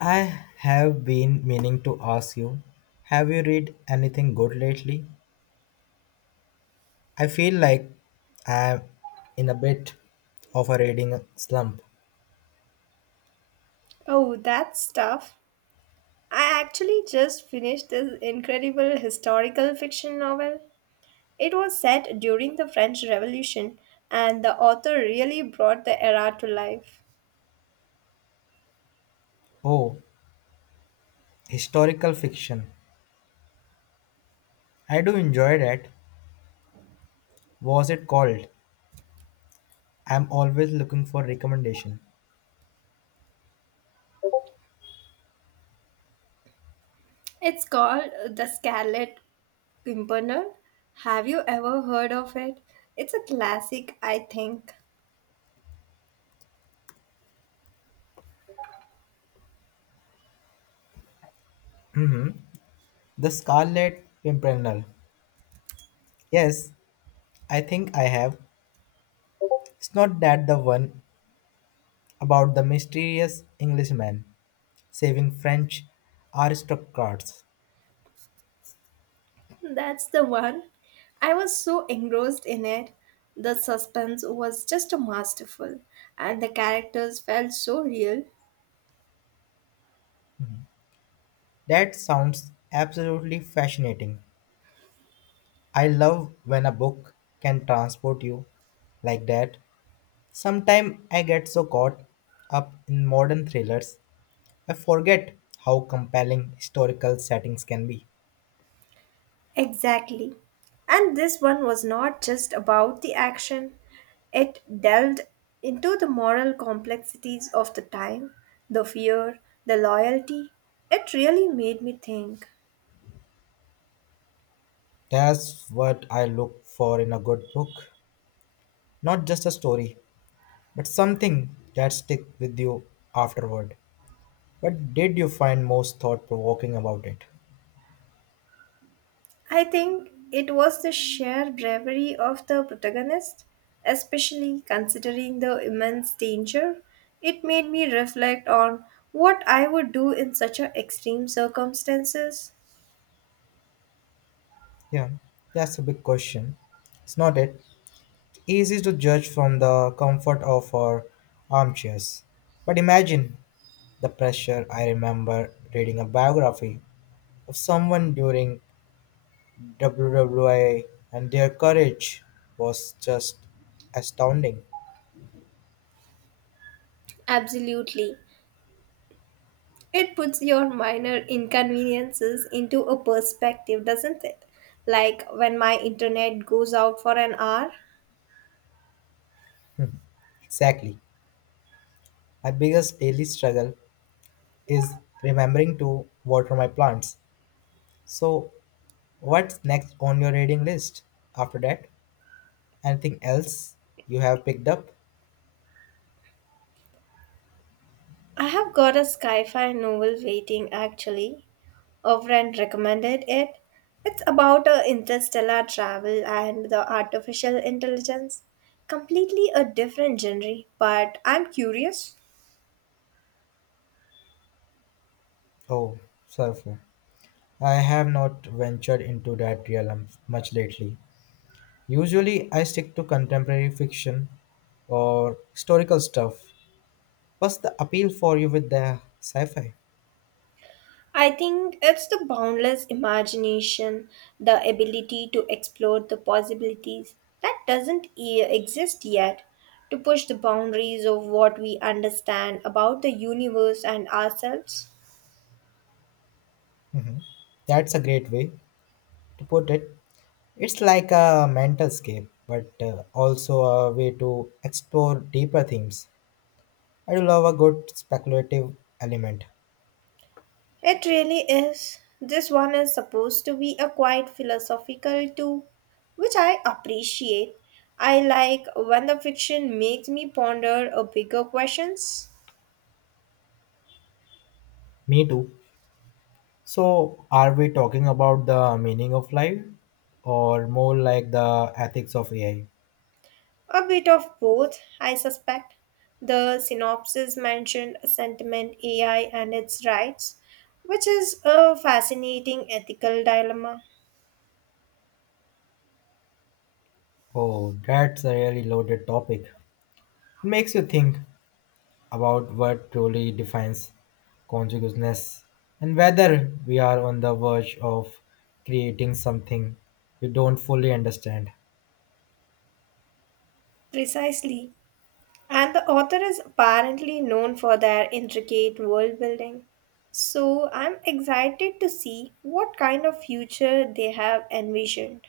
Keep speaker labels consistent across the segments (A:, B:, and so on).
A: I have been meaning to ask you, have you read anything good lately? I feel like I'm in a bit of a reading slump.
B: Oh, that's tough. I actually just finished this incredible historical fiction novel. It was set during the French Revolution, and the author really brought the era to life.
A: Oh, historical fiction. I do enjoy that. Was it called? I'm always looking for recommendation.
B: It's called The Scarlet Pimpernel. Have you ever heard of it? It's a classic, I think.
A: The Scarlet Pimpernel. Yes, I think I have. It's not that the one about the mysterious Englishman saving French aristocrats.
B: That's the one. I was so engrossed in it. The suspense was just masterful, and the characters felt so real.
A: That sounds absolutely fascinating. I love when a book can transport you like that. Sometimes I get so caught up in modern thrillers, I forget how compelling historical settings can be.
B: Exactly. And this one was not just about the action, it delved into the moral complexities of the time, the fear, the loyalty. It really made me think.
A: That's what I look for in a good book. Not just a story, but something that sticks with you afterward. What did you find most thought provoking about it?
B: I think it was the sheer bravery of the protagonist, especially considering the immense danger. It made me reflect on what I would do in such a extreme circumstances.
A: Yeah, that's a big question. It's not it. Easy to judge from the comfort of our armchairs. But imagine the pressure. I remember reading a biography of someone during WWA, and their courage was just astounding.
B: Absolutely. It puts your minor inconveniences into a perspective, doesn't it? Like when my internet goes out for an hour.
A: Exactly. My biggest daily struggle is remembering to water my plants. So, what's next on your reading list after that? Anything else you have picked up?
B: I have got a sci fi novel waiting actually. A friend recommended it. It's about a interstellar travel and the artificial intelligence. Completely a different genre, but I'm curious.
A: Oh, surfer. I have not ventured into that realm much lately. Usually, I stick to contemporary fiction or historical stuff. What's the appeal for you with the sci fi?
B: I think it's the boundless imagination, the ability to explore the possibilities that doesn't exist yet, to push the boundaries of what we understand about the universe and ourselves.
A: That's a great way to put it. It's like a mental escape, but also a way to explore deeper themes. I do love a good speculative element.
B: It really is. This one is supposed to be a quite philosophical too, which I appreciate. I like when the fiction makes me ponder a bigger questions.
A: Me too. So, are we talking about the meaning of life or more like the ethics of AI?
B: A bit of both, I suspect. The synopsis mentioned sentiment AI and its rights, which is a fascinating ethical dilemma.
A: Oh, that's a really loaded topic. It makes you think about what truly defines consciousness and whether we are on the verge of creating something we don't fully understand.
B: Precisely. And the author is apparently known for their intricate world building. So I'm excited to see what kind of future they have envisioned.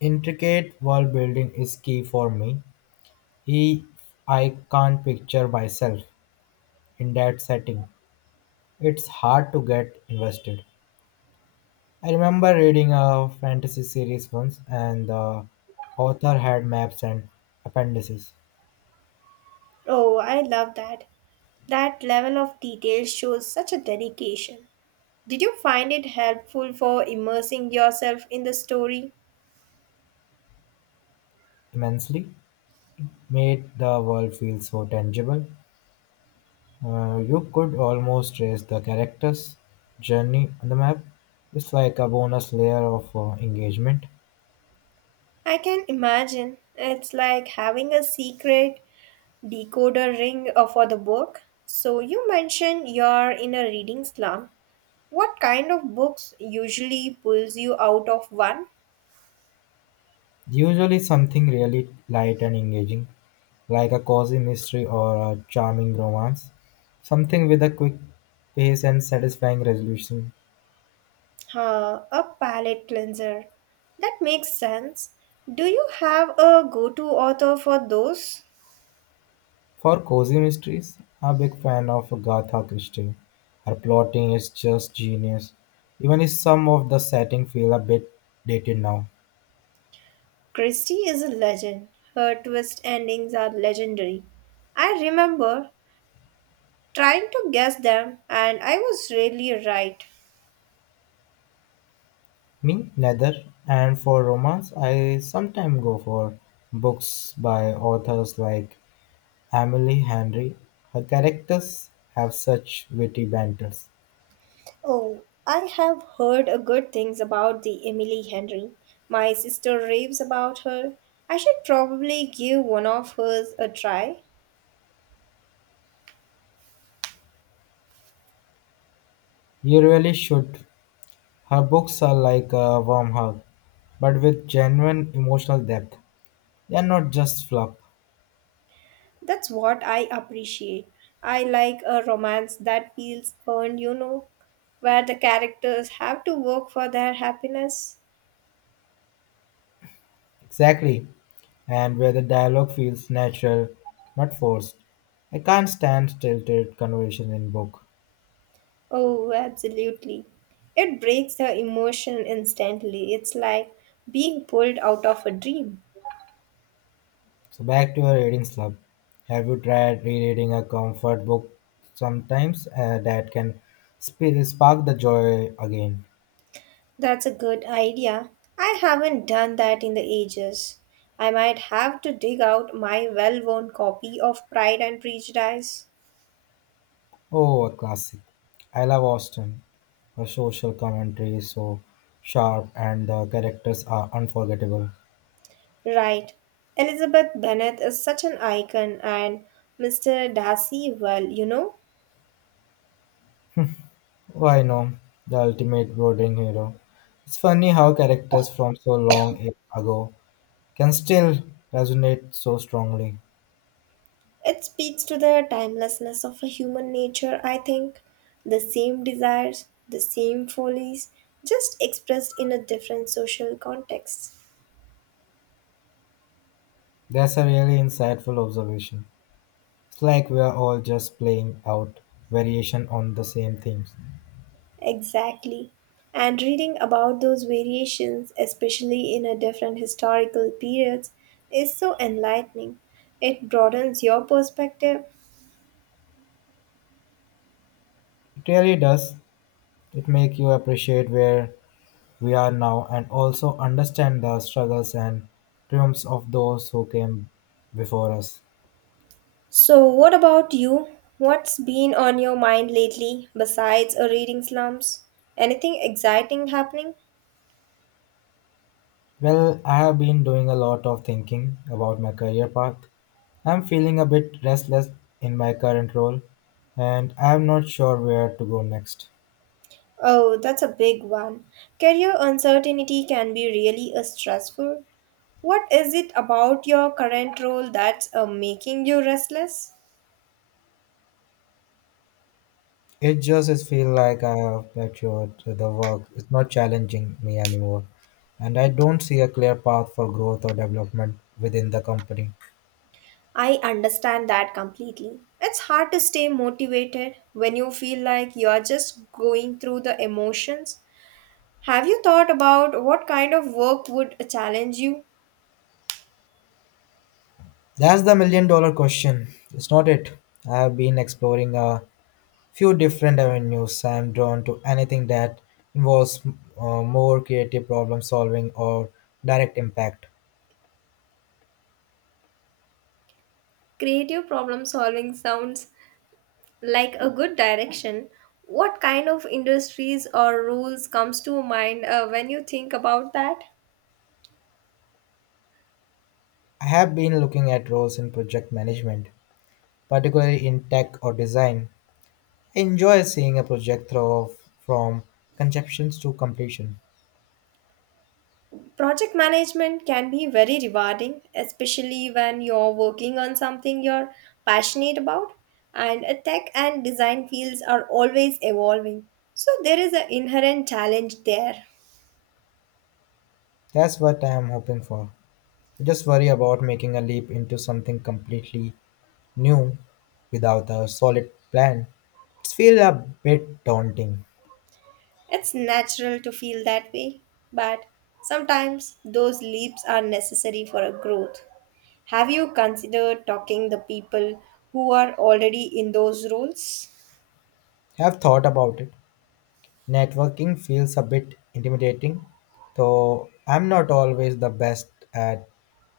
A: Intricate world building is key for me. If I can't picture myself in that setting, it's hard to get invested. I remember reading a fantasy series once, and the author had maps and appendices
B: Oh, I love that. That level of detail shows such a dedication. Did you find it helpful for immersing yourself in the story?
A: immensely, made the world feel so tangible. You could almost trace the character's journey on the map. It's like a bonus layer of engagement.
B: I can imagine. It's like having a secret decoder ring for the book. So you mentioned you're in a reading slump. What kind of books usually pulls you out of one?
A: Usually, something really light and engaging, like a cozy mystery or a charming romance, something with a quick pace and satisfying resolution.
B: A palate cleanser. That makes sense. Do you have a go-to author for those?
A: For cozy mysteries, I'm a big fan of Agatha Christie. Her plotting is just genius, even if some of the setting feel a bit dated now.
B: Christie is a legend. Her twist endings are legendary. I remember trying to guess them, and I was really right.
A: Me, neither. And for romance, I sometimes go for books by authors like Emily Henry. Her characters have such witty banters.
B: Oh, I have heard a good things about the Emily Henry. My sister raves about her. I should probably give one of hers a try.
A: You really should. Her books are like a warm hug, but with genuine emotional depth. They are not just fluff.
B: That's what I appreciate. I like a romance that feels earned, you know, where the characters have to work for their happiness.
A: Exactly. And where the dialogue feels natural, not forced. I can't stand stilted conversation in book.
B: Oh, absolutely. It breaks the emotion instantly. It's like being pulled out of a dream.
A: So back to your reading slump. Have you tried rereading a comfort book sometimes that can spark the joy again?
B: That's a good idea. I haven't done that in the ages. I might have to dig out my well worn copy of Pride and Prejudice.
A: Oh, a classic. I love Austen. Her social commentary is so sharp and the characters are unforgettable.
B: Right. Elizabeth Bennet is such an icon, and Mr. Darcy, well, you know,
A: Why no? The ultimate brooding hero. It's funny how characters from so long ago can still resonate so strongly.
B: it speaks to the timelessness of a human nature, I think. The same desires, the same follies, just expressed in a different social context.
A: That's a really insightful observation. It's like we're all just playing out variation on the same themes.
B: Exactly. And reading about those variations, especially in a different historical periods, is so enlightening. It broadens your perspective.
A: It really does. It makes you appreciate where we are now and also understand the struggles and triumphs of those who came before us.
B: So, what about you? What's been on your mind lately besides a reading slumps? Anything exciting happening?
A: Well, I have been doing a lot of thinking about my career path. I'm feeling a bit restless in my current role and I'm not sure where to go next.
B: Oh, that's a big one. Career uncertainty can be really a stressful. What is it about your current role that's making you restless?
A: It just is feel like I have matured to the work. It's not challenging me anymore. And I don't see a clear path for growth or development within the company.
B: I understand that completely. It's hard to stay motivated when you feel like you're just going through the emotions. Have you thought about what kind of work would challenge you?
A: That's the $1 million question, it's not it? I've been exploring a few different avenues. I'm drawn to anything that involves more creative problem solving or direct impact.
B: Creative problem solving sounds like a good direction. What kind of industries or roles comes to mind when you think about that?
A: I have been looking at roles in project management, particularly in tech or design. I enjoy seeing a project through from conceptions to completion.
B: Project management can be very rewarding, especially when you're working on something you're passionate about, and tech and design fields are always evolving. So, there is an inherent challenge there.
A: That's what I am hoping for. I just worry about making a leap into something completely new without a solid plan. It feels a bit daunting.
B: It's natural to feel that way, but sometimes those leaps are necessary for a growth. Have you considered talking the people who are already in those roles?
A: Have thought about it. Networking feels a bit intimidating, though I'm not always the best at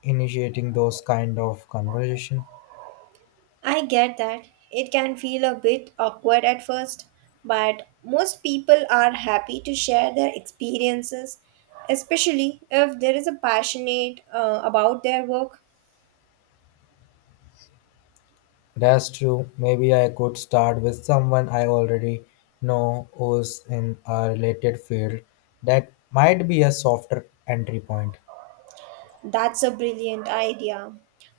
A: initiating those kind of conversation.
B: I get that. It can feel a bit awkward at first, but most people are happy to share their experiences, especially if there is a passionate about their work.
A: That's true. Maybe I could start with someone I already know who's in a related field. That might be a softer entry point.
B: That's a brilliant idea.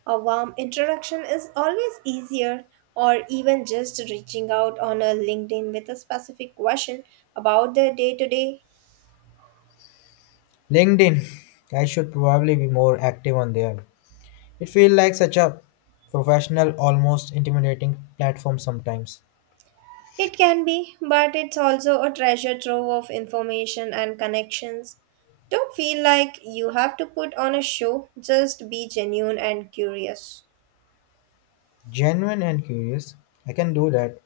B: A warm introduction is always easier, or even just reaching out on a LinkedIn with a specific question about their day to day.
A: LinkedIn, I should probably be more active on there. It feels like such a professional, almost intimidating platform sometimes.
B: It can be, but it's also a treasure trove of information and connections. Don't feel like you have to put on a show, just be genuine and curious.
A: Genuine and curious, I can do that.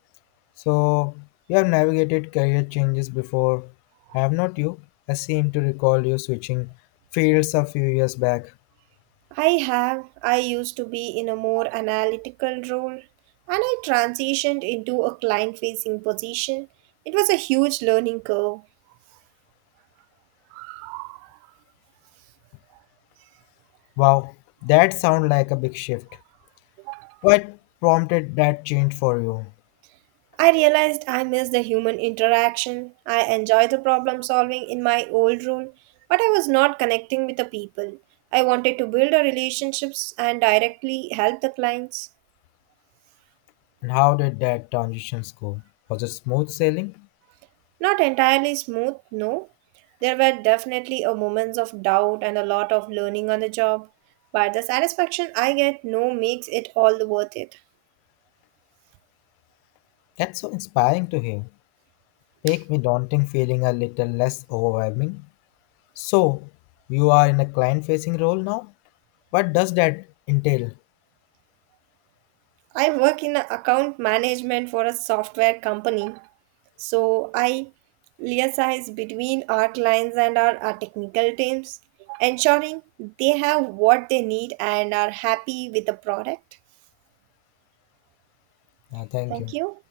A: So, you have navigated career changes before, have not you? I seem to recall you switching fields a few years back.
B: I have. I used to be in a more analytical role and I transitioned into a client facing position. It was a huge learning curve.
A: Wow, that sounds like a big shift. What prompted that change for you?
B: I realized I miss the human interaction. I enjoy the problem solving in my old role, but I was not connecting with the people. I wanted to build a relationships and directly help the clients.
A: And how did that transitions go? Was it smooth sailing?
B: Not entirely smooth, no. There were definitely a moments of doubt and a lot of learning on the job, but the satisfaction I get no makes it all worth it.
A: That's so inspiring to hear. Make me daunting feeling a little less overwhelming. So, you are in a client facing role now? What does that entail?
B: I work in account management for a software company. So I liaise between our clients and our technical teams, ensuring they have what they need and are happy with the product.
A: Thank
B: Thank
A: you.
B: you.